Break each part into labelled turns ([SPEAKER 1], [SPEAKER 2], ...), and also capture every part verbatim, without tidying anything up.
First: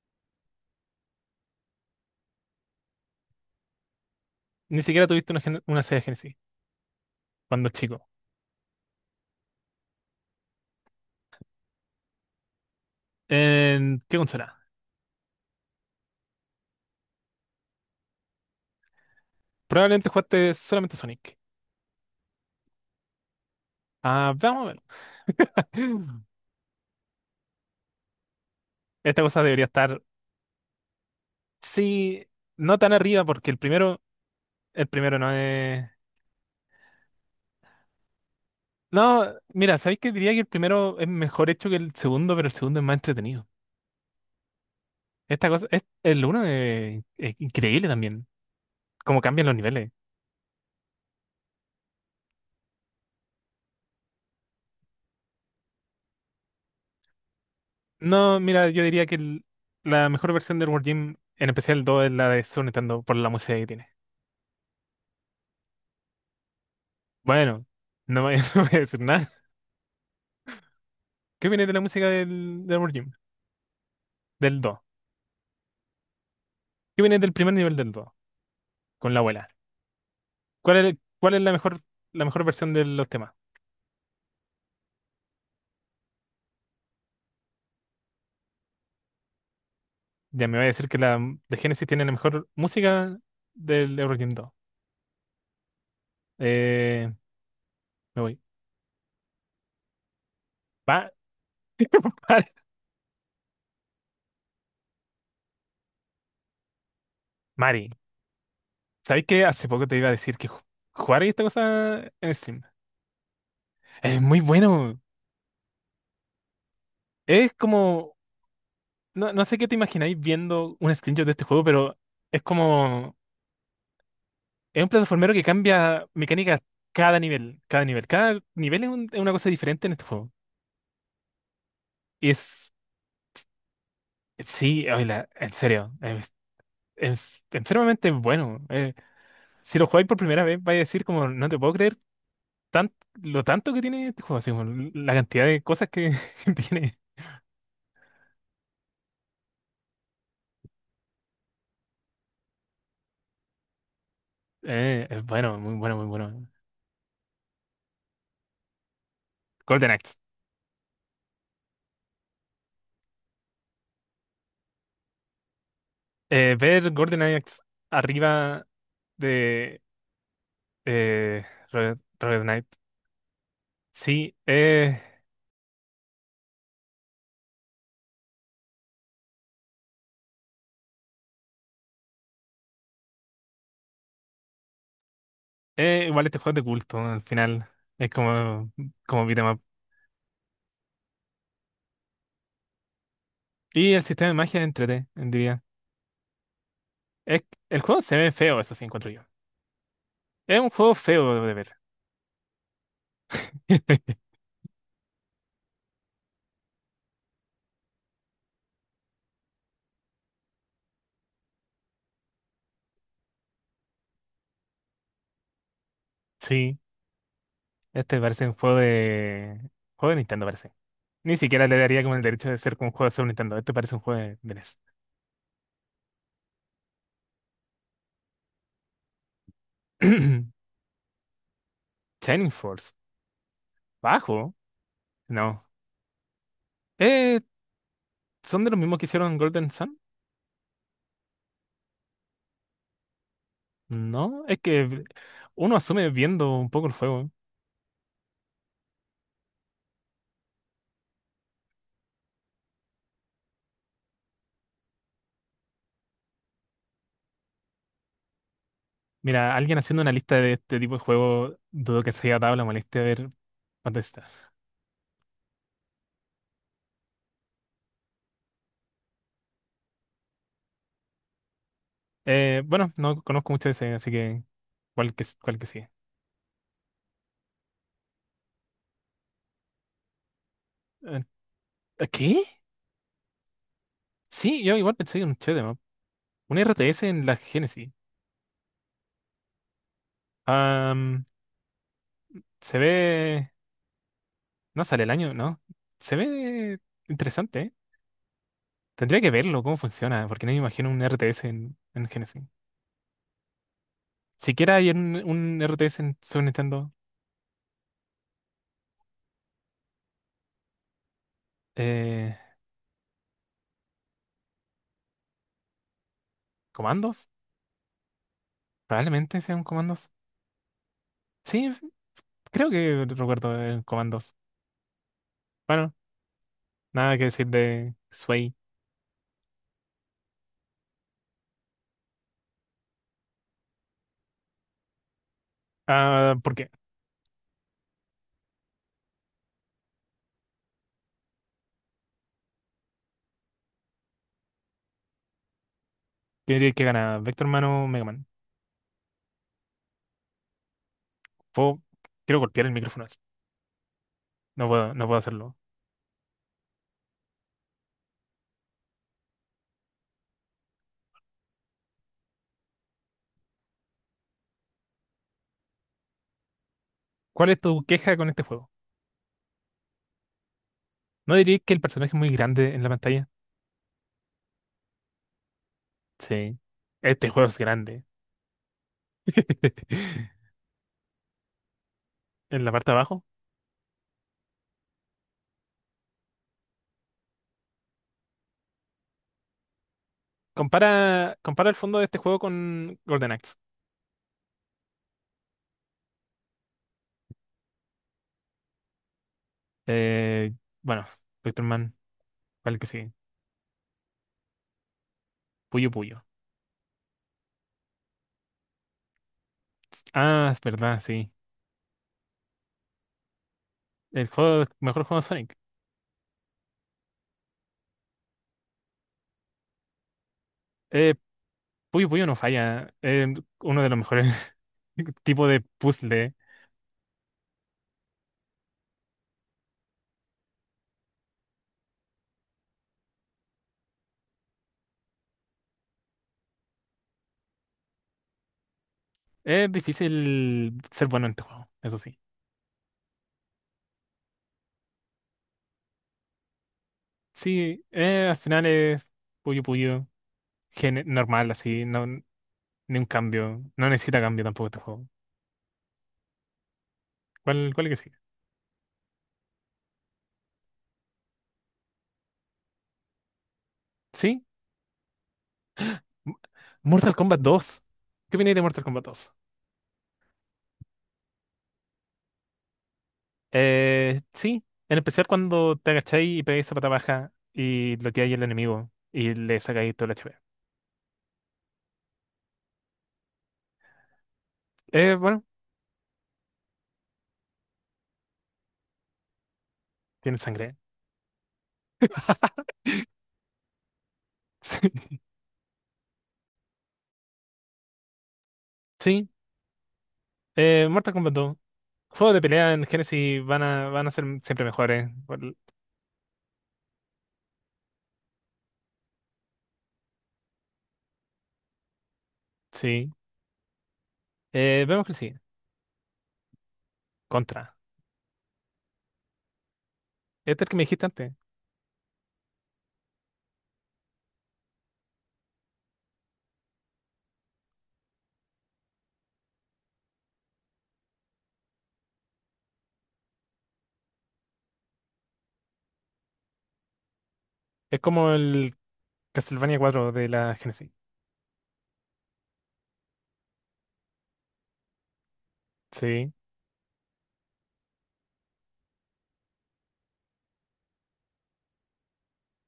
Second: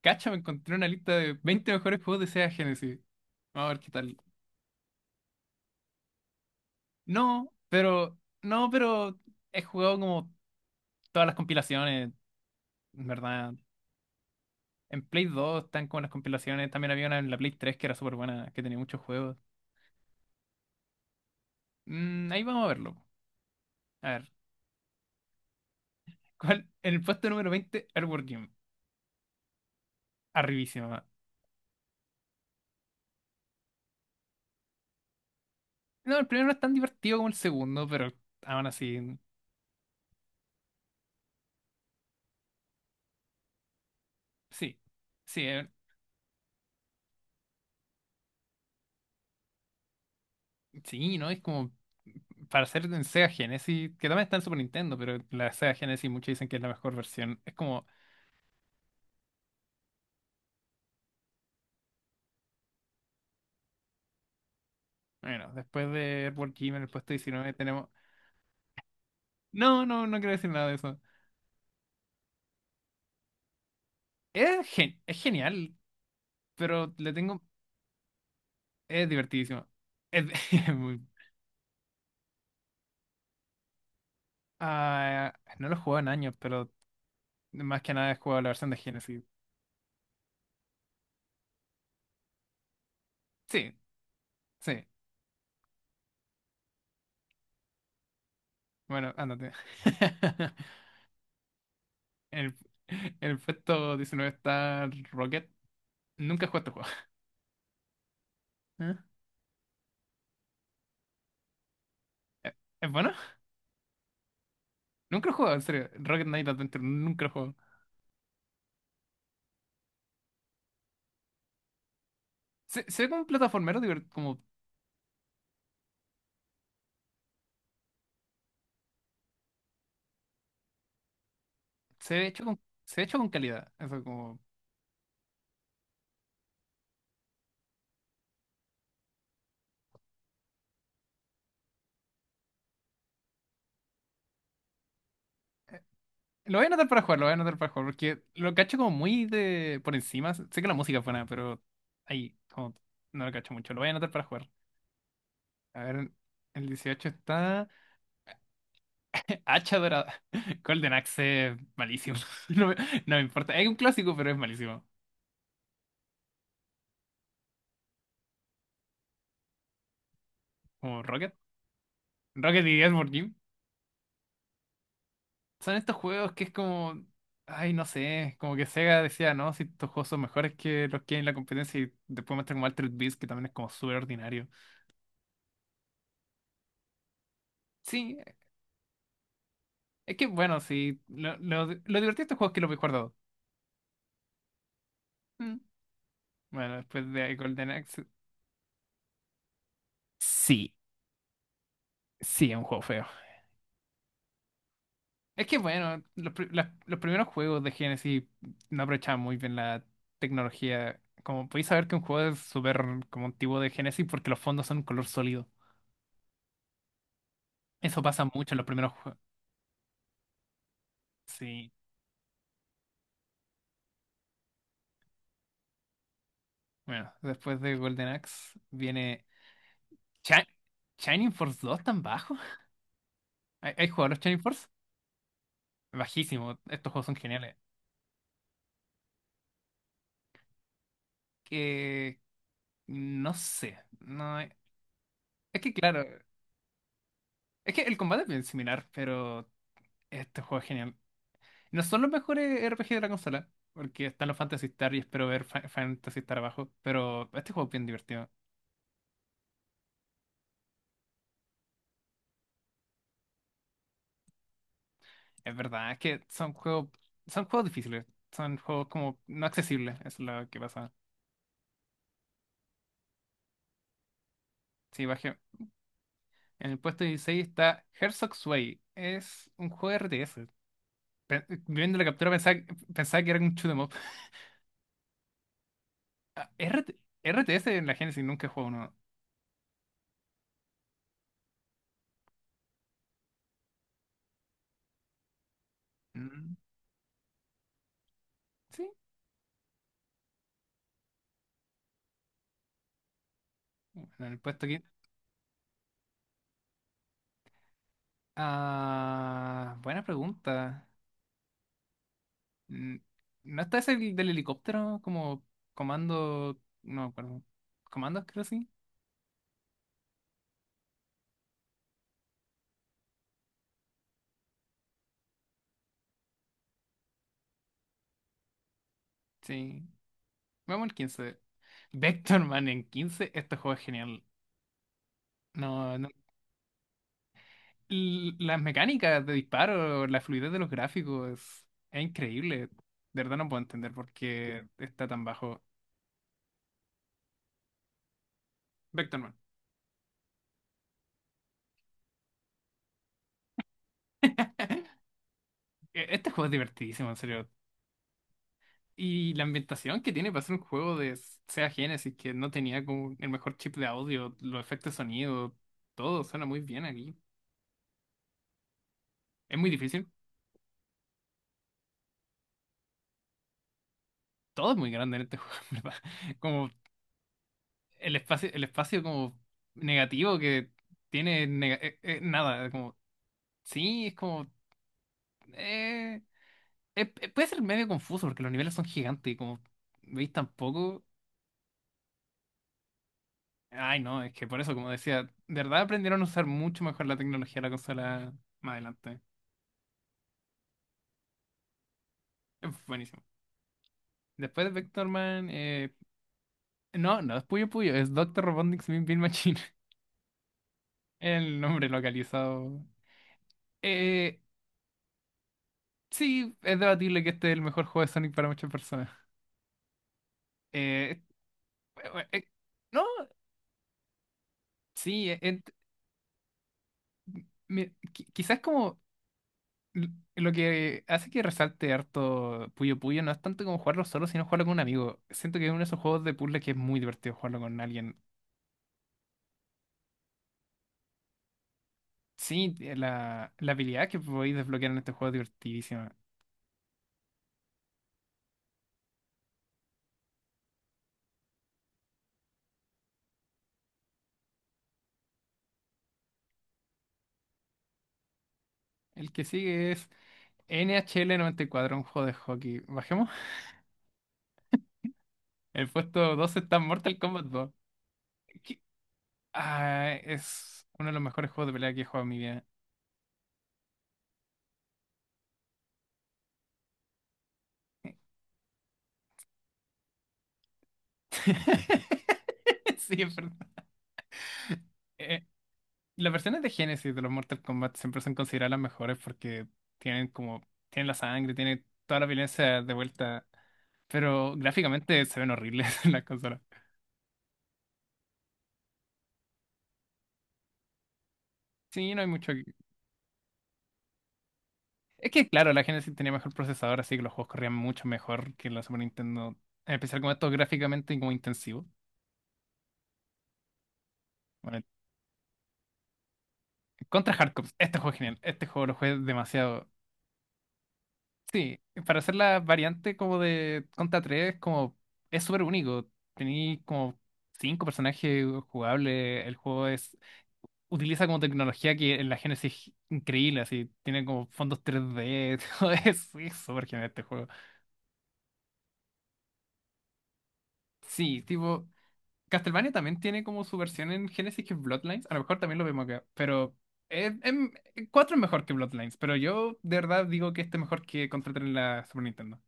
[SPEAKER 1] Cacha, me encontré una lista de veinte mejores juegos de Sega Genesis. Vamos a ver qué tal.
[SPEAKER 2] Ni siquiera tuviste una, gen- una Sega Genesis
[SPEAKER 1] No,
[SPEAKER 2] cuando chico.
[SPEAKER 1] pero. No, pero. He jugado como todas las compilaciones, en ¿verdad?
[SPEAKER 2] ¿En qué consola?
[SPEAKER 1] En Play dos están como las compilaciones. También había una en la Play tres que era súper buena, que tenía muchos juegos.
[SPEAKER 2] Probablemente jugaste solamente Sonic.
[SPEAKER 1] Mm, ahí vamos a verlo. A ver.
[SPEAKER 2] Ah, vamos a ver.
[SPEAKER 1] ¿Cuál? En el puesto número veinte, Earthworm Jim.
[SPEAKER 2] Esta cosa debería estar,
[SPEAKER 1] Arribísima.
[SPEAKER 2] sí, no tan arriba porque el primero, el primero no es...
[SPEAKER 1] No, el primero no es tan divertido como el segundo, pero aún así.
[SPEAKER 2] No, mira, ¿sabéis que diría que el primero es mejor hecho que el segundo, pero el segundo es más entretenido?
[SPEAKER 1] Sí. Sí,
[SPEAKER 2] Esta cosa,
[SPEAKER 1] eh,
[SPEAKER 2] es, el uno es, es increíble también, cómo cambian los niveles.
[SPEAKER 1] Sí, ¿no? Es como para hacer en Sega Genesis, que también está en Super Nintendo, pero la Sega Genesis muchos dicen que es la mejor versión. Es como,
[SPEAKER 2] No, mira, yo diría que el- la mejor versión del World Gym, en especial el dos, es la de Super Nintendo por la música que tiene.
[SPEAKER 1] bueno, después de Earthworm Jim en el puesto diecinueve
[SPEAKER 2] Bueno,
[SPEAKER 1] tenemos...
[SPEAKER 2] no voy, no voy a decir nada.
[SPEAKER 1] No, no, no quiero decir nada de eso.
[SPEAKER 2] ¿Qué viene de la música del, del Amor Jim? Del
[SPEAKER 1] Es,
[SPEAKER 2] Do.
[SPEAKER 1] gen- es genial, pero
[SPEAKER 2] ¿Qué
[SPEAKER 1] le
[SPEAKER 2] viene del
[SPEAKER 1] tengo...
[SPEAKER 2] primer nivel del Do?
[SPEAKER 1] Es
[SPEAKER 2] Con la abuela.
[SPEAKER 1] divertidísimo. Es, es
[SPEAKER 2] ¿Cuál es,
[SPEAKER 1] muy-
[SPEAKER 2] cuál es la mejor, la mejor versión de los temas?
[SPEAKER 1] Ah, no lo he jugado en años, pero más que nada he jugado la versión de Genesis.
[SPEAKER 2] Ya me va a decir que la de Genesis tiene la mejor música
[SPEAKER 1] Sí,
[SPEAKER 2] del Eurogym dos.
[SPEAKER 1] sí.
[SPEAKER 2] Eh, Me voy.
[SPEAKER 1] Bueno, ándate.
[SPEAKER 2] Va,
[SPEAKER 1] En el, en el puesto diecinueve está Rocket. Nunca he jugado este
[SPEAKER 2] Mari,
[SPEAKER 1] juego.
[SPEAKER 2] ¿sabéis que hace poco te iba a decir que ju- jugar esta cosa en stream?
[SPEAKER 1] ¿Es bueno?
[SPEAKER 2] Es muy bueno.
[SPEAKER 1] Nunca lo he jugado, en serio. Rocket Knight Adventure, nunca lo he
[SPEAKER 2] Es
[SPEAKER 1] jugado.
[SPEAKER 2] como. No, no sé qué te imagináis viendo un screenshot de este juego, pero es
[SPEAKER 1] Se, se ve
[SPEAKER 2] como.
[SPEAKER 1] como un plataformero divertido, como
[SPEAKER 2] Es un plataformero que cambia mecánicas cada nivel, cada nivel. Cada nivel es, un- es una cosa diferente en este juego.
[SPEAKER 1] se ve
[SPEAKER 2] Y
[SPEAKER 1] hecho con,
[SPEAKER 2] es,
[SPEAKER 1] se ve hecho con calidad. Eso como.
[SPEAKER 2] sí, oíla, en serio, es, es enfermamente bueno. Eh, si lo jugáis por primera vez, vais a decir como, no te puedo creer tan, lo tanto que tiene este juego, así como la cantidad de cosas que, que
[SPEAKER 1] Lo voy a anotar
[SPEAKER 2] tiene.
[SPEAKER 1] para jugar, lo voy a anotar para jugar, porque lo cacho como muy de por encima. Sé que la música es buena, pero ahí como no lo cacho mucho. Lo voy a anotar para jugar.
[SPEAKER 2] Eh, es bueno, muy
[SPEAKER 1] A
[SPEAKER 2] bueno, muy
[SPEAKER 1] ver,
[SPEAKER 2] bueno.
[SPEAKER 1] el dieciocho está. Hacha
[SPEAKER 2] Golden
[SPEAKER 1] dorada.
[SPEAKER 2] Axe.
[SPEAKER 1] Golden Axe, malísimo. No me, no me importa. Es un clásico, pero es malísimo.
[SPEAKER 2] Eh, ver Golden Axe arriba de
[SPEAKER 1] Como Rocket.
[SPEAKER 2] eh, Red, Red Knight.
[SPEAKER 1] Rocket y Edward.
[SPEAKER 2] Sí, eh,
[SPEAKER 1] Son estos juegos que es como, ay, no sé, como que Sega decía, no, si estos juegos son mejores que los que hay en la competencia y después muestran como Altered Beast, que también es como súper ordinario.
[SPEAKER 2] Eh, igual este juego es de culto, al final. Es
[SPEAKER 1] Sí,
[SPEAKER 2] como, como beat 'em up.
[SPEAKER 1] es que bueno, sí, lo, lo, lo divertido de estos juegos es que los he guardado.
[SPEAKER 2] Y el sistema de magia es entrete,
[SPEAKER 1] Mm.
[SPEAKER 2] diría.
[SPEAKER 1] Bueno, después de
[SPEAKER 2] Es,
[SPEAKER 1] Golden
[SPEAKER 2] el juego
[SPEAKER 1] Axe,
[SPEAKER 2] se ve feo, eso sí, encuentro yo. Es un
[SPEAKER 1] sí,
[SPEAKER 2] juego feo de ver.
[SPEAKER 1] sí, es un juego feo. Es que bueno, los, pri- las- los primeros juegos de Genesis no aprovechaban muy bien la tecnología. Como podéis saber que un juego es súper como antiguo de Genesis porque los fondos son color sólido.
[SPEAKER 2] Sí,
[SPEAKER 1] Eso
[SPEAKER 2] este
[SPEAKER 1] pasa
[SPEAKER 2] parece
[SPEAKER 1] mucho
[SPEAKER 2] un
[SPEAKER 1] en los
[SPEAKER 2] juego
[SPEAKER 1] primeros juegos.
[SPEAKER 2] de... juego de Nintendo, parece. Ni siquiera
[SPEAKER 1] Sí.
[SPEAKER 2] le daría como el derecho de ser como un juego de Super Nintendo. Este parece un juego de, de NES.
[SPEAKER 1] Bueno, después de Golden Axe viene Shi- Shining Force dos tan bajo.
[SPEAKER 2] Shining Force.
[SPEAKER 1] ¿Hay, hay jugado a los Shining
[SPEAKER 2] ¿Bajo?
[SPEAKER 1] Force?
[SPEAKER 2] No.
[SPEAKER 1] Bajísimo, estos juegos son
[SPEAKER 2] Eh,
[SPEAKER 1] geniales.
[SPEAKER 2] ¿Son de los mismos que hicieron Golden Sun?
[SPEAKER 1] Que no sé, no
[SPEAKER 2] No,
[SPEAKER 1] es
[SPEAKER 2] es que
[SPEAKER 1] que
[SPEAKER 2] uno
[SPEAKER 1] claro,
[SPEAKER 2] asume viendo un poco el juego.
[SPEAKER 1] es que el combate es bien similar, pero este juego es genial. No son los mejores R P G de la consola, porque están los Fantasy Star y espero ver Fa- Fantasy Star abajo, pero este juego es bien divertido.
[SPEAKER 2] Mira, alguien haciendo una lista de este tipo de juego, dudo que se haya dado la molestia de ver cuántas están.
[SPEAKER 1] Es verdad, es que son juegos, son juegos difíciles, son juegos como no accesibles, es lo que pasa.
[SPEAKER 2] Eh, bueno, no conozco mucho de ese, así que
[SPEAKER 1] Sí.
[SPEAKER 2] cuál que, cuál que sigue.
[SPEAKER 1] En el puesto dieciséis está Herzog's Way. Es un juego R T S.
[SPEAKER 2] Eh,
[SPEAKER 1] Pe- eh, Viendo la captura
[SPEAKER 2] ¿Qué?
[SPEAKER 1] pensaba, pensaba, que era un shoot 'em up.
[SPEAKER 2] Sí, yo igual pensé en un shoot'em up.
[SPEAKER 1] Ah,
[SPEAKER 2] Un
[SPEAKER 1] R T
[SPEAKER 2] R T S en la
[SPEAKER 1] R T S en
[SPEAKER 2] Genesis.
[SPEAKER 1] la Genesis nunca he jugado uno.
[SPEAKER 2] Am, Se ve. No sale el año, ¿no? Se
[SPEAKER 1] Mm,
[SPEAKER 2] ve interesante, ¿eh?
[SPEAKER 1] Sí.
[SPEAKER 2] Tendría que verlo, cómo funciona, porque no me imagino un R T S en, en Genesis.
[SPEAKER 1] Bueno, en el puesto
[SPEAKER 2] Siquiera
[SPEAKER 1] quince.
[SPEAKER 2] hay un, un R T S en Super Nintendo.
[SPEAKER 1] Ah, buena pregunta.
[SPEAKER 2] Eh,
[SPEAKER 1] Mm, ¿No está ese del helicóptero como comando? No me
[SPEAKER 2] ¿Comandos?
[SPEAKER 1] acuerdo. ¿Comandos creo sí?
[SPEAKER 2] Probablemente sean comandos. Sí, Creo que recuerdo el Comandos. Bueno, nada que decir de Sway.
[SPEAKER 1] Sí. Vamos al quince. Vectorman en quince. Este juego es genial. No, no
[SPEAKER 2] Ah, ¿por qué?
[SPEAKER 1] l- las mecánicas de disparo, la fluidez de los gráficos, es, es increíble. De verdad no puedo entender por qué está tan bajo.
[SPEAKER 2] ¿Qué diría que gana? ¿Vector Man o Mega Man?
[SPEAKER 1] Vectorman.
[SPEAKER 2] Puedo- Quiero golpear el micrófono así. No puedo, no puedo hacerlo.
[SPEAKER 1] E- Este juego es divertidísimo, en serio. Y la ambientación que tiene para ser un juego de Sega Genesis, que no tenía como el mejor chip de audio, los efectos de sonido, todo suena muy bien aquí.
[SPEAKER 2] ¿Cuál es tu queja con este juego?
[SPEAKER 1] Es muy difícil.
[SPEAKER 2] ¿No dirías que el personaje es muy grande en la pantalla?
[SPEAKER 1] Todo es muy grande en este juego, en ¿verdad?
[SPEAKER 2] Sí.
[SPEAKER 1] Como
[SPEAKER 2] Este juego es grande.
[SPEAKER 1] el espacio, el espacio como negativo que tiene nega- eh, eh,
[SPEAKER 2] En
[SPEAKER 1] nada.
[SPEAKER 2] la parte
[SPEAKER 1] Como,
[SPEAKER 2] de abajo.
[SPEAKER 1] sí, es como. eh, Eh, eh, puede ser medio confuso porque los niveles son gigantes y como veis tampoco.
[SPEAKER 2] Compara, compara el fondo de este juego con Golden Axe.
[SPEAKER 1] Ay, no, es que por eso, como decía, de verdad aprendieron a usar mucho mejor la tecnología de la consola más adelante.
[SPEAKER 2] Eh, bueno, Vector Man,
[SPEAKER 1] Es
[SPEAKER 2] ¿cuál que sigue?
[SPEAKER 1] buenísimo. Después de Vectorman,
[SPEAKER 2] Puyo
[SPEAKER 1] eh...
[SPEAKER 2] Puyo.
[SPEAKER 1] no, no es Puyo Puyo, es Doctor Robotnik's Mean Bean Machine.
[SPEAKER 2] Ah, es verdad, sí.
[SPEAKER 1] El nombre localizado.
[SPEAKER 2] El
[SPEAKER 1] Eh,
[SPEAKER 2] juego, mejor juego de Sonic.
[SPEAKER 1] sí, es debatible que este es el mejor juego de Sonic para muchas personas.
[SPEAKER 2] Eh,
[SPEAKER 1] Eh,
[SPEAKER 2] Puyo
[SPEAKER 1] eh,
[SPEAKER 2] Puyo no
[SPEAKER 1] eh,
[SPEAKER 2] falla.
[SPEAKER 1] no,
[SPEAKER 2] Es uno de los mejores
[SPEAKER 1] sí, eh,
[SPEAKER 2] tipos de
[SPEAKER 1] ent-
[SPEAKER 2] puzzle.
[SPEAKER 1] mi- qui- quizás como. l- Lo que hace que resalte harto Puyo Puyo no es tanto como jugarlo solo, sino jugarlo con un amigo. Siento que es uno de esos juegos de puzzle que es muy divertido jugarlo con alguien.
[SPEAKER 2] Es difícil ser bueno en este juego, eso sí.
[SPEAKER 1] Sí, eh, la, la habilidad que podéis desbloquear en este juego es divertidísima.
[SPEAKER 2] Sí, eh, al final es Puyo Puyo gene- normal, así, no, ni un cambio. No necesita cambio tampoco este juego. ¿Cuál, cuál es que sigue?
[SPEAKER 1] El que sigue es N H N H L noventa y cuatro, un juego de hockey. Bajemos.
[SPEAKER 2] Sí,
[SPEAKER 1] El puesto
[SPEAKER 2] M-
[SPEAKER 1] doce está
[SPEAKER 2] Mortal
[SPEAKER 1] Mortal
[SPEAKER 2] Kombat
[SPEAKER 1] Kombat dos.
[SPEAKER 2] dos. ¿Qué viene de
[SPEAKER 1] que-
[SPEAKER 2] Mortal Kombat dos?
[SPEAKER 1] ah, es uno de los mejores juegos de pelea que he jugado en mi vida.
[SPEAKER 2] Eh, sí, en especial cuando te agacháis y pegáis esa pata baja y bloqueáis al enemigo y le sacáis todo el H P.
[SPEAKER 1] Sí, es verdad.
[SPEAKER 2] Eh, bueno,
[SPEAKER 1] Las versiones de Genesis de los Mortal Kombat siempre son consideradas las mejores porque tienen
[SPEAKER 2] tiene
[SPEAKER 1] como,
[SPEAKER 2] sangre.
[SPEAKER 1] tienen la sangre, tienen toda la violencia de vuelta, pero gráficamente se ven horribles en las consolas.
[SPEAKER 2] Sí. Eh, Mortal Kombat dos.
[SPEAKER 1] Sí, no hay
[SPEAKER 2] Juegos de
[SPEAKER 1] mucho. que-
[SPEAKER 2] pelea en Genesis van a, van a ser siempre mejores.
[SPEAKER 1] Es
[SPEAKER 2] Por-
[SPEAKER 1] que claro, la Genesis tenía mejor procesador, así que los juegos corrían mucho mejor que la Super Nintendo, en especial como esto gráficamente y como intensivo.
[SPEAKER 2] Sí.
[SPEAKER 1] Bueno,
[SPEAKER 2] Eh, vemos que sí.
[SPEAKER 1] Contra Hardcore,
[SPEAKER 2] Contra.
[SPEAKER 1] este juego es genial, este juego lo jugué demasiado.
[SPEAKER 2] Este es el que me dijiste antes.
[SPEAKER 1] Sí, para hacer la variante como de Contra tres como es súper único. Tení como cinco personajes jugables. El juego es utiliza como tecnología que en la Genesis es increíble, así tiene como fondos tres D, todo eso, es súper genial este juego.
[SPEAKER 2] Es como el Castlevania cuatro de la Genesis.
[SPEAKER 1] Sí, tipo Castlevania también tiene como su versión en Genesis que es Bloodlines, a lo mejor también lo vemos acá,
[SPEAKER 2] Sí.
[SPEAKER 1] pero es, em- cuatro es mejor que Bloodlines, pero yo de verdad digo que este es mejor que Contra tres en la Super Nintendo.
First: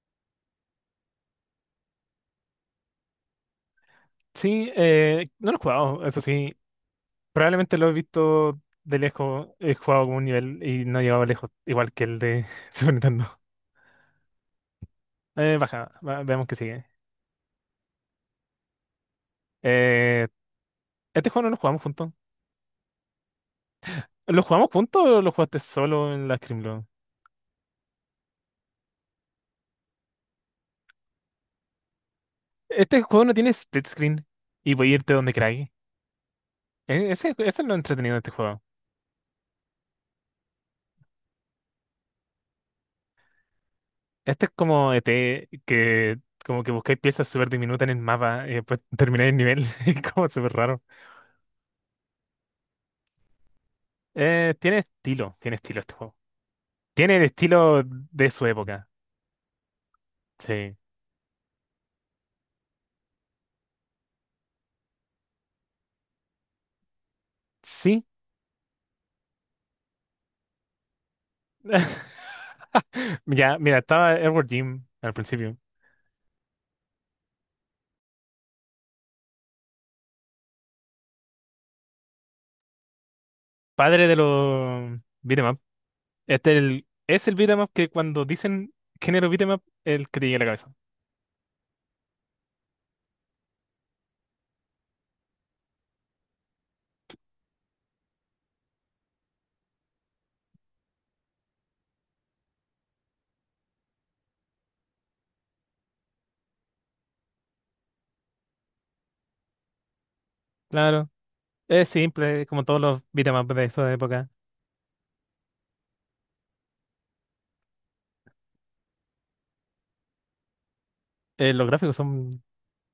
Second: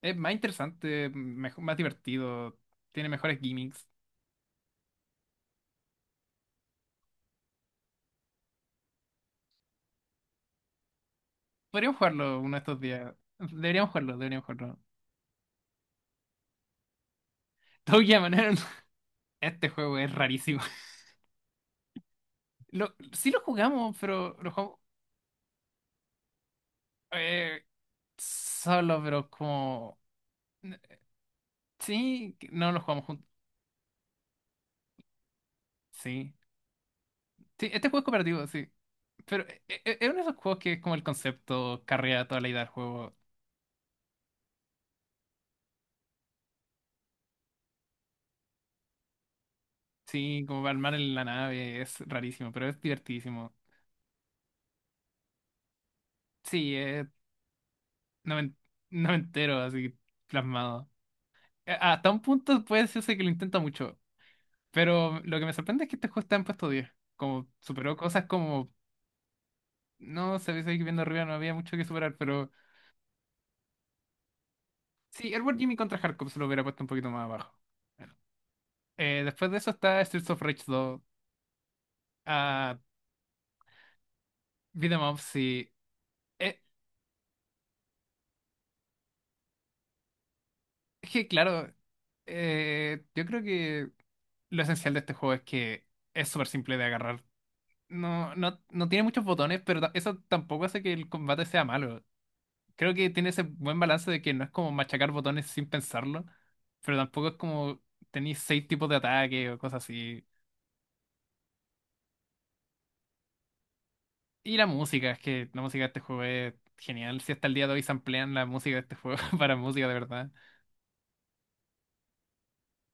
[SPEAKER 1] Es más interesante, mejo- más divertido, tiene mejores gimmicks.
[SPEAKER 2] Sí, eh, no lo he jugado, eso sí. Probablemente lo he visto de lejos. He jugado como un nivel y no he llegado lejos, igual
[SPEAKER 1] Podríamos
[SPEAKER 2] que el
[SPEAKER 1] jugarlo
[SPEAKER 2] de
[SPEAKER 1] uno de estos
[SPEAKER 2] Super
[SPEAKER 1] días.
[SPEAKER 2] Nintendo.
[SPEAKER 1] Deberíamos jugarlo, deberíamos jugarlo.
[SPEAKER 2] Eh, baja, va- veamos que sigue.
[SPEAKER 1] Toguya, Manero, este juego es
[SPEAKER 2] Eh,
[SPEAKER 1] rarísimo.
[SPEAKER 2] este juego no lo jugamos juntos.
[SPEAKER 1] Lo, sí lo jugamos, pero
[SPEAKER 2] ¿Lo
[SPEAKER 1] lo
[SPEAKER 2] jugamos
[SPEAKER 1] jugamos
[SPEAKER 2] juntos o lo jugaste solo en la Scrimlo?
[SPEAKER 1] eh, solo, pero como... Sí, que- no lo
[SPEAKER 2] Este
[SPEAKER 1] jugamos
[SPEAKER 2] juego
[SPEAKER 1] juntos.
[SPEAKER 2] no tiene split screen y voy a irte donde queráis.
[SPEAKER 1] Sí.
[SPEAKER 2] E- Ese, eso
[SPEAKER 1] Sí,
[SPEAKER 2] es lo
[SPEAKER 1] este juego es
[SPEAKER 2] entretenido de este
[SPEAKER 1] cooperativo,
[SPEAKER 2] juego.
[SPEAKER 1] sí. Pero e- e- es uno de esos juegos que es como el concepto carrea toda la idea del juego.
[SPEAKER 2] Este es como E T, que como que buscáis piezas súper diminutas en el mapa y después termináis el nivel. Es como
[SPEAKER 1] Sí,
[SPEAKER 2] súper
[SPEAKER 1] como
[SPEAKER 2] raro.
[SPEAKER 1] armar en la nave es rarísimo, pero es divertidísimo.
[SPEAKER 2] Eh, tiene estilo, tiene estilo este juego.
[SPEAKER 1] Sí, es
[SPEAKER 2] Tiene el estilo de
[SPEAKER 1] no no
[SPEAKER 2] su
[SPEAKER 1] me
[SPEAKER 2] época.
[SPEAKER 1] no me entero así
[SPEAKER 2] Sí.
[SPEAKER 1] plasmado. Eh, Hasta un punto puede decirse que lo intenta mucho, pero lo que me sorprende es que este juego está en puesto diez. Como superó
[SPEAKER 2] Sí.
[SPEAKER 1] cosas como, no se seguir viendo arriba, no había mucho que superar, pero
[SPEAKER 2] Ya, mira, estaba Edward Jim al
[SPEAKER 1] sí,
[SPEAKER 2] principio.
[SPEAKER 1] Edward Jimmy Contra Hardcore se lo hubiera puesto un poquito más abajo. Bueno, eh, después de eso está Streets of Rage dos a
[SPEAKER 2] Padre de
[SPEAKER 1] Beat
[SPEAKER 2] los
[SPEAKER 1] 'em Ups
[SPEAKER 2] beat'em up.
[SPEAKER 1] y...
[SPEAKER 2] Este
[SPEAKER 1] eh,
[SPEAKER 2] es el, es el beat'em up que cuando dicen género beat'em up, el que te llega a la cabeza.
[SPEAKER 1] es que claro, eh, yo creo que lo esencial de este juego es que es súper simple de agarrar. No, no, no tiene muchos botones, pero ta- eso tampoco hace que el combate sea malo. Creo que tiene ese buen balance de que no es como machacar botones sin pensarlo, pero tampoco es como tenéis seis tipos de ataque o cosas así.
[SPEAKER 2] Claro. Es simple, como todos los beatemaps de esa época.
[SPEAKER 1] Y la música, es que la música de este juego es genial. Si hasta el día de hoy samplean la música de este juego para música de verdad.
[SPEAKER 2] Eh, los gráficos son,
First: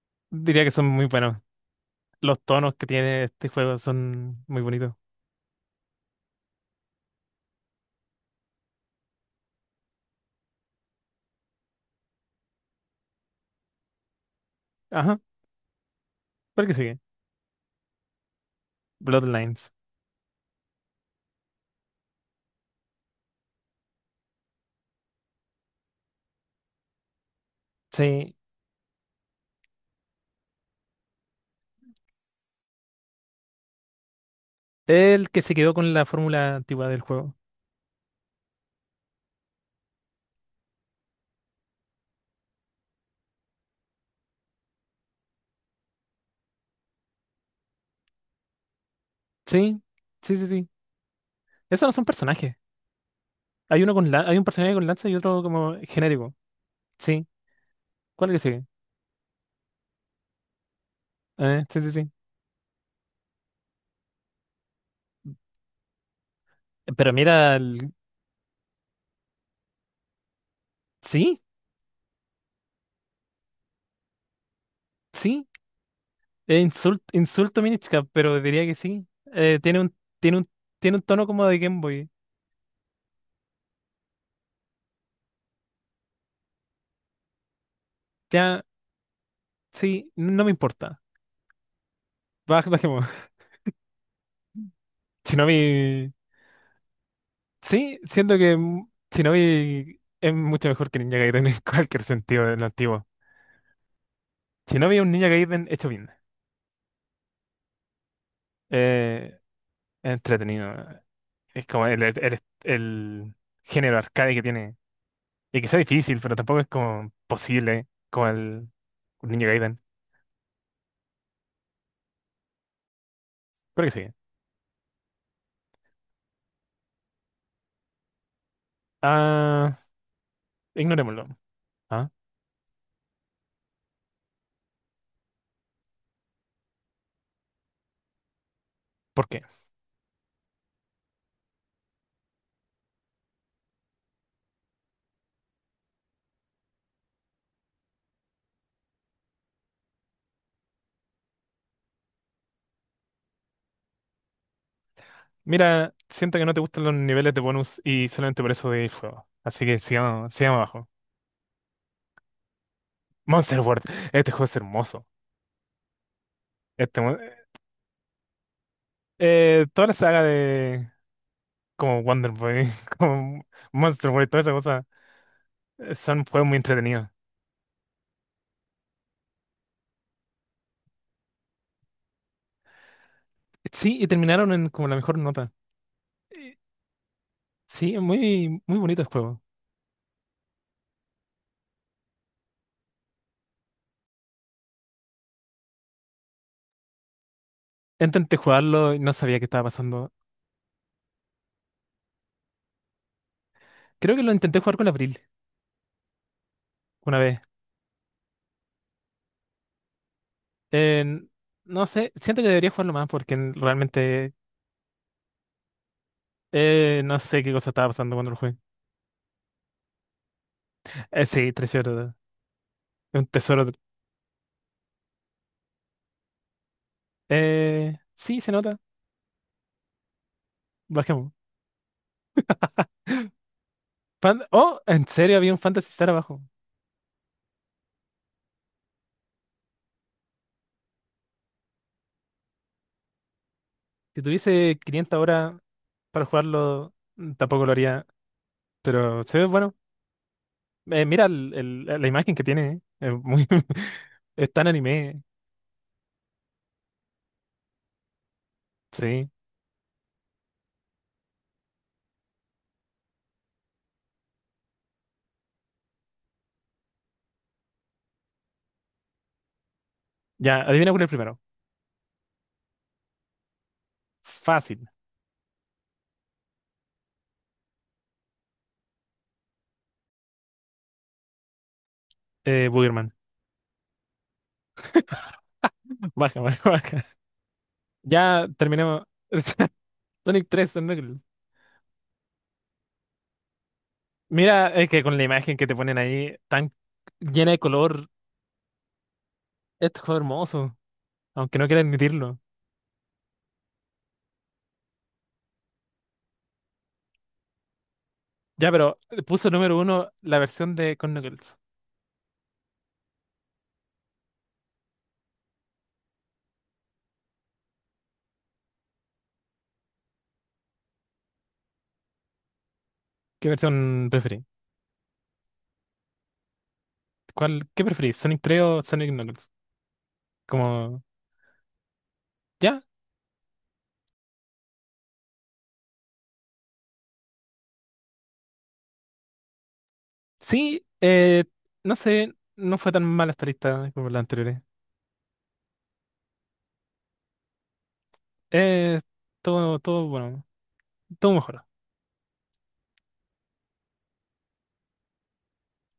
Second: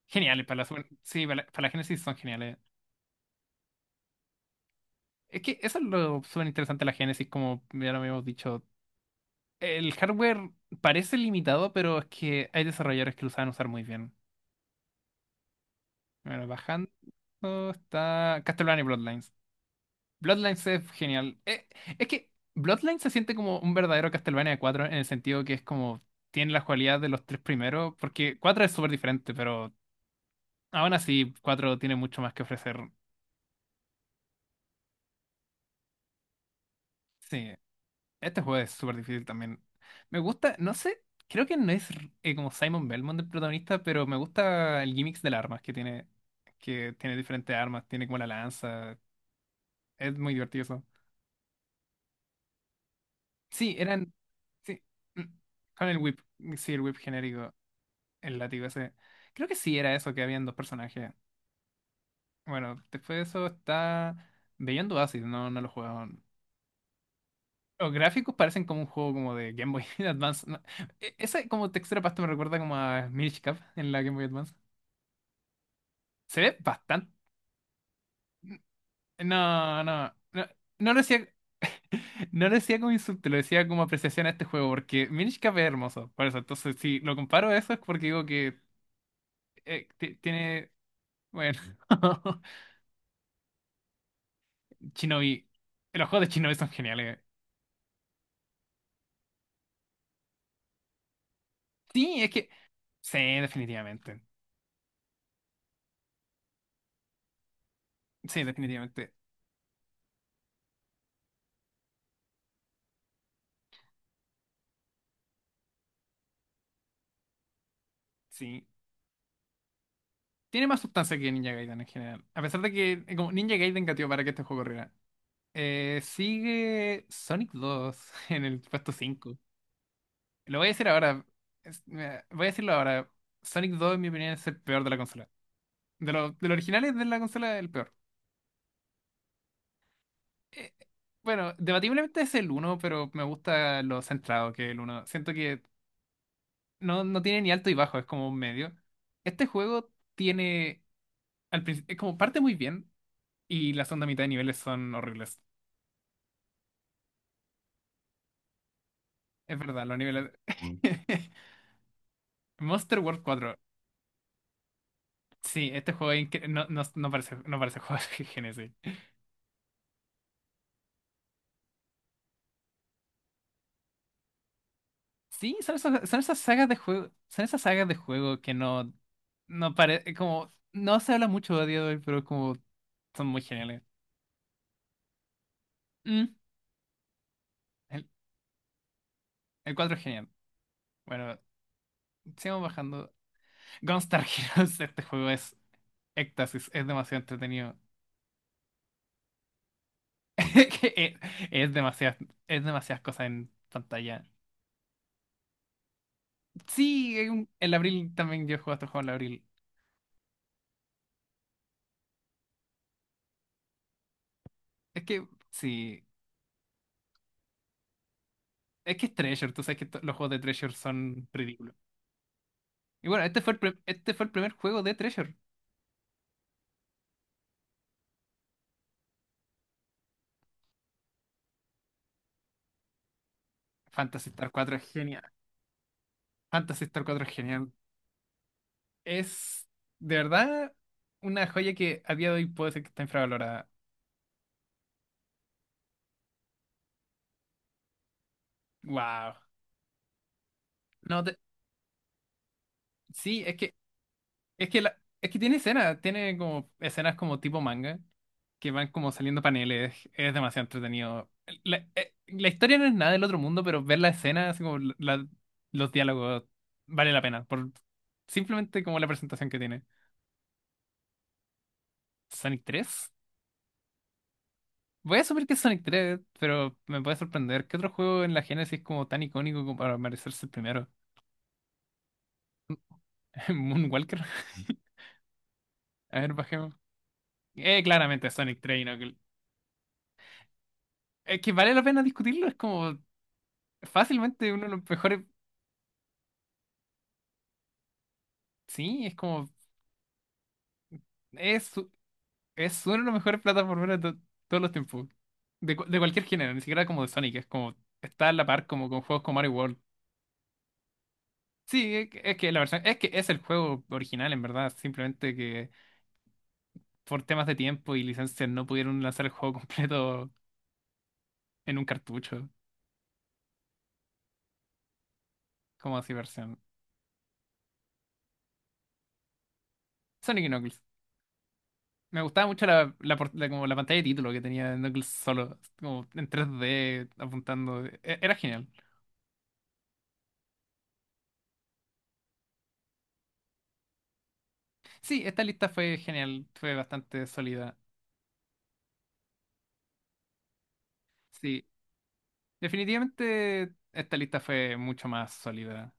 [SPEAKER 1] Geniales, para la
[SPEAKER 2] diría que
[SPEAKER 1] Super-
[SPEAKER 2] son muy
[SPEAKER 1] sí, para
[SPEAKER 2] buenos.
[SPEAKER 1] la, para la Genesis son
[SPEAKER 2] Los
[SPEAKER 1] geniales.
[SPEAKER 2] tonos que tiene este juego son muy bonitos.
[SPEAKER 1] Es que eso es lo súper interesante de la Genesis, como ya lo habíamos dicho. El hardware parece limitado, pero es que hay desarrolladores que lo saben usar muy bien.
[SPEAKER 2] Ajá,
[SPEAKER 1] Bueno,
[SPEAKER 2] ¿por qué
[SPEAKER 1] bajando
[SPEAKER 2] sigue?
[SPEAKER 1] está Castlevania y Bloodlines.
[SPEAKER 2] Bloodlines.
[SPEAKER 1] Bloodlines es genial. Eh, es que Bloodlines se siente como un verdadero Castlevania cuatro en el sentido que es como tiene la cualidad de los tres primeros,
[SPEAKER 2] Sí,
[SPEAKER 1] porque cuatro es súper diferente, pero aún así cuatro tiene mucho más que ofrecer.
[SPEAKER 2] el que se quedó con la fórmula antigua del juego.
[SPEAKER 1] Sí, este juego es súper difícil también. Me gusta, no sé, creo que no es eh, como Simon Belmont el protagonista, pero me gusta el gimmicks de las armas que tiene, que tiene diferentes armas, tiene como la lanza.
[SPEAKER 2] Sí,
[SPEAKER 1] Es muy
[SPEAKER 2] sí, sí,
[SPEAKER 1] divertido
[SPEAKER 2] sí.
[SPEAKER 1] eso.
[SPEAKER 2] Esos no son personajes.
[SPEAKER 1] Sí,
[SPEAKER 2] Hay uno con
[SPEAKER 1] eran.
[SPEAKER 2] la- hay un personaje
[SPEAKER 1] Sí.
[SPEAKER 2] con lanza y
[SPEAKER 1] mm,
[SPEAKER 2] otro como
[SPEAKER 1] Con el whip.
[SPEAKER 2] genérico.
[SPEAKER 1] Sí, el whip
[SPEAKER 2] Sí,
[SPEAKER 1] genérico.
[SPEAKER 2] ¿cuál es
[SPEAKER 1] El
[SPEAKER 2] el que
[SPEAKER 1] látigo
[SPEAKER 2] sigue?
[SPEAKER 1] ese. Creo que sí era eso que habían dos personajes.
[SPEAKER 2] Eh, sí, sí, sí.
[SPEAKER 1] Bueno, después de eso está. Beyond Oasis, no, no lo jugaban.
[SPEAKER 2] Pero mira,
[SPEAKER 1] Los
[SPEAKER 2] el-
[SPEAKER 1] gráficos parecen como un juego como de Game Boy Advance. No. E-
[SPEAKER 2] sí,
[SPEAKER 1] Esa como textura pasta me recuerda como a Minish Cap en la Game Boy Advance.
[SPEAKER 2] sí.
[SPEAKER 1] Se ve
[SPEAKER 2] Eh, insult-
[SPEAKER 1] bastante.
[SPEAKER 2] insulto Minish Cap, pero diría que sí. Eh, tiene
[SPEAKER 1] No,
[SPEAKER 2] un,
[SPEAKER 1] no.
[SPEAKER 2] tiene
[SPEAKER 1] No,
[SPEAKER 2] un
[SPEAKER 1] no
[SPEAKER 2] tiene
[SPEAKER 1] lo
[SPEAKER 2] un tono
[SPEAKER 1] decía.
[SPEAKER 2] como de Game Boy.
[SPEAKER 1] No lo decía como insulto, lo decía como apreciación a este juego, porque Minish Cap es hermoso. Por eso, entonces, si lo comparo a eso es porque digo que
[SPEAKER 2] Ya,
[SPEAKER 1] eh,
[SPEAKER 2] sí,
[SPEAKER 1] ti-
[SPEAKER 2] no me
[SPEAKER 1] tiene,
[SPEAKER 2] importa.
[SPEAKER 1] bueno,
[SPEAKER 2] Baj- bajemos.
[SPEAKER 1] Shinobi, los
[SPEAKER 2] Shinobi.
[SPEAKER 1] juegos de Shinobi son geniales.
[SPEAKER 2] Sí, siento que mm, Shinobi es mucho mejor que Ninja Gaiden en cualquier
[SPEAKER 1] Sí, es
[SPEAKER 2] sentido
[SPEAKER 1] que,
[SPEAKER 2] del antiguo.
[SPEAKER 1] sí, definitivamente.
[SPEAKER 2] Shinobi es un Ninja Gaiden hecho bien.
[SPEAKER 1] Sí, definitivamente.
[SPEAKER 2] Eh, es entretenido. Es como el, el, el- el género arcade que tiene. Y que sea difícil, pero tampoco es como posible como
[SPEAKER 1] Sí.
[SPEAKER 2] el Ninja Gaiden.
[SPEAKER 1] Tiene más sustancia que Ninja Gaiden en general. A pesar de que eh, como Ninja Gaiden
[SPEAKER 2] Creo que
[SPEAKER 1] gateó
[SPEAKER 2] sí.
[SPEAKER 1] para que este juego corriera. Eh, sigue Sonic dos en el puesto cinco.
[SPEAKER 2] Ah,
[SPEAKER 1] Lo voy a decir ahora.
[SPEAKER 2] ignorémoslo.
[SPEAKER 1] Es-
[SPEAKER 2] ¿Ah?
[SPEAKER 1] mira, voy a decirlo ahora. Sonic dos, en mi opinión, es el peor de la consola. De, los de los originales de la consola, el peor.
[SPEAKER 2] ¿Por qué?
[SPEAKER 1] eh, bueno, debatiblemente es el uno, pero me gusta lo centrado que es el uno. Siento que no, no tiene ni alto y bajo, es como un medio. Este juego tiene, al principio, como parte muy bien y la segunda mitad de niveles son horribles.
[SPEAKER 2] Mira, siento que no te gustan los niveles de bonus y solamente por eso de el juego.
[SPEAKER 1] Es
[SPEAKER 2] Así que
[SPEAKER 1] verdad, los niveles...
[SPEAKER 2] sigamos, sigamos abajo.
[SPEAKER 1] Mm. Monster World cuatro.
[SPEAKER 2] Monster World, este juego es hermoso.
[SPEAKER 1] Sí, este juego es incre- no, no,
[SPEAKER 2] Este,
[SPEAKER 1] no
[SPEAKER 2] mon-
[SPEAKER 1] parece, no parece juego de Genesis.
[SPEAKER 2] eh, toda la saga de como Wonder Boy, como Monster World, toda esa cosa,
[SPEAKER 1] Sí, son
[SPEAKER 2] eh,
[SPEAKER 1] esas, son
[SPEAKER 2] son
[SPEAKER 1] esas
[SPEAKER 2] juegos muy
[SPEAKER 1] sagas de
[SPEAKER 2] entretenidos.
[SPEAKER 1] juego, son esas sagas de juego que no, no parece, como, no se habla mucho a día de hoy, pero como son muy geniales.
[SPEAKER 2] Sí, y terminaron en como la mejor nota.
[SPEAKER 1] Mm.
[SPEAKER 2] Eh, Sí, es muy, muy bonito el juego.
[SPEAKER 1] El cuatro es genial. Bueno, sigamos bajando. Gunstar Heroes, este juego es éxtasis, es demasiado entretenido.
[SPEAKER 2] Intenté jugarlo y no sabía qué estaba pasando.
[SPEAKER 1] Es, es demasiadas, es demasiadas, cosas en
[SPEAKER 2] Creo que
[SPEAKER 1] pantalla.
[SPEAKER 2] lo intenté jugar con Abril
[SPEAKER 1] Sí,
[SPEAKER 2] una
[SPEAKER 1] hay
[SPEAKER 2] vez.
[SPEAKER 1] un- el abril también yo he jugado este juego en el abril.
[SPEAKER 2] En- no sé, siento que debería jugarlo más porque realmente
[SPEAKER 1] Es que, sí,
[SPEAKER 2] Eh, no sé qué cosa estaba pasando cuando lo jugué.
[SPEAKER 1] es que es Treasure, tú sabes que to- los juegos de Treasure
[SPEAKER 2] Eh,
[SPEAKER 1] son
[SPEAKER 2] sí,
[SPEAKER 1] ridículos.
[SPEAKER 2] Treasure.
[SPEAKER 1] Y
[SPEAKER 2] Es
[SPEAKER 1] bueno,
[SPEAKER 2] un
[SPEAKER 1] este fue el,
[SPEAKER 2] tesoro.
[SPEAKER 1] pre- este fue el primer juego de Treasure.
[SPEAKER 2] Eh, sí, se nota. Bajemos.
[SPEAKER 1] Phantasy
[SPEAKER 2] Fan-
[SPEAKER 1] Star cuatro
[SPEAKER 2] oh,
[SPEAKER 1] es
[SPEAKER 2] en
[SPEAKER 1] genial.
[SPEAKER 2] serio, había un Fantasy Star abajo.
[SPEAKER 1] Phantasy Star cuatro es genial. Es, de verdad, una joya que a día de hoy puede ser que está infravalorada.
[SPEAKER 2] Si tuviese quinientas horas para jugarlo, mm, tampoco lo haría. Pero
[SPEAKER 1] Wow.
[SPEAKER 2] se ve bueno. Eh,
[SPEAKER 1] No,
[SPEAKER 2] mira el- el- la imagen que tiene. eh, Es
[SPEAKER 1] sí,
[SPEAKER 2] muy,
[SPEAKER 1] es que,
[SPEAKER 2] es tan
[SPEAKER 1] es que, la-
[SPEAKER 2] anime.
[SPEAKER 1] es que tiene escenas, tiene como escenas como tipo manga, que van como
[SPEAKER 2] Sí.
[SPEAKER 1] saliendo paneles, es demasiado entretenido. La, eh, la historia no es nada del otro mundo, pero ver la escena, así como la- la- los diálogos, vale la pena, por simplemente como la presentación que tiene.
[SPEAKER 2] Ya, adivina cuál es el primero.
[SPEAKER 1] Sonic tres.
[SPEAKER 2] Fácil.
[SPEAKER 1] Voy a asumir que es Sonic tres, pero me puede sorprender. ¿Qué otro juego en la Genesis como tan icónico como para merecerse el primero?
[SPEAKER 2] Eh, Boogerman.
[SPEAKER 1] Moonwalker. A ver,
[SPEAKER 2] Baja, baja,
[SPEAKER 1] bajemos.
[SPEAKER 2] baja.
[SPEAKER 1] Eh, claramente
[SPEAKER 2] Ya
[SPEAKER 1] Sonic tres y no-
[SPEAKER 2] terminemos. Sonic tres, Sonic.
[SPEAKER 1] Es que vale la pena discutirlo, es como. Fácilmente uno de
[SPEAKER 2] Mira,
[SPEAKER 1] los
[SPEAKER 2] es que con la
[SPEAKER 1] mejores.
[SPEAKER 2] imagen que te ponen ahí, tan llena de color,
[SPEAKER 1] Sí, es como.
[SPEAKER 2] esto es hermoso, aunque no
[SPEAKER 1] Es,
[SPEAKER 2] quiera
[SPEAKER 1] u-
[SPEAKER 2] admitirlo.
[SPEAKER 1] es uno de los mejores plataformeros de to- todos los tiempos. De, cu- de cualquier género, ni siquiera como de Sonic. Es como. Está a la par
[SPEAKER 2] Ya,
[SPEAKER 1] como
[SPEAKER 2] pero
[SPEAKER 1] con juegos como
[SPEAKER 2] puso
[SPEAKER 1] Mario World.
[SPEAKER 2] número uno la versión de con Knuckles.
[SPEAKER 1] Sí, es que es que la versión. Es que es el juego original, en verdad. Simplemente que por temas de tiempo y licencias no pudieron lanzar el juego completo en un cartucho.
[SPEAKER 2] ¿Qué versión preferís?
[SPEAKER 1] Como así versión.
[SPEAKER 2] ¿Cuál, qué preferís? ¿Sonic tres o Sonic Knuckles?
[SPEAKER 1] Sonic y Knuckles.
[SPEAKER 2] Como,
[SPEAKER 1] Me gustaba mucho
[SPEAKER 2] ya,
[SPEAKER 1] la, la, por- la- como la pantalla de título que tenía Knuckles solo, como en tres D apuntando. E- Era genial.
[SPEAKER 2] sí, eh, no sé, no fue tan mala esta lista como las anteriores.
[SPEAKER 1] Sí, esta lista fue genial, fue bastante sólida.
[SPEAKER 2] Eh, todo, todo, bueno, todo mejor.
[SPEAKER 1] Sí, definitivamente esta lista fue mucho más sólida.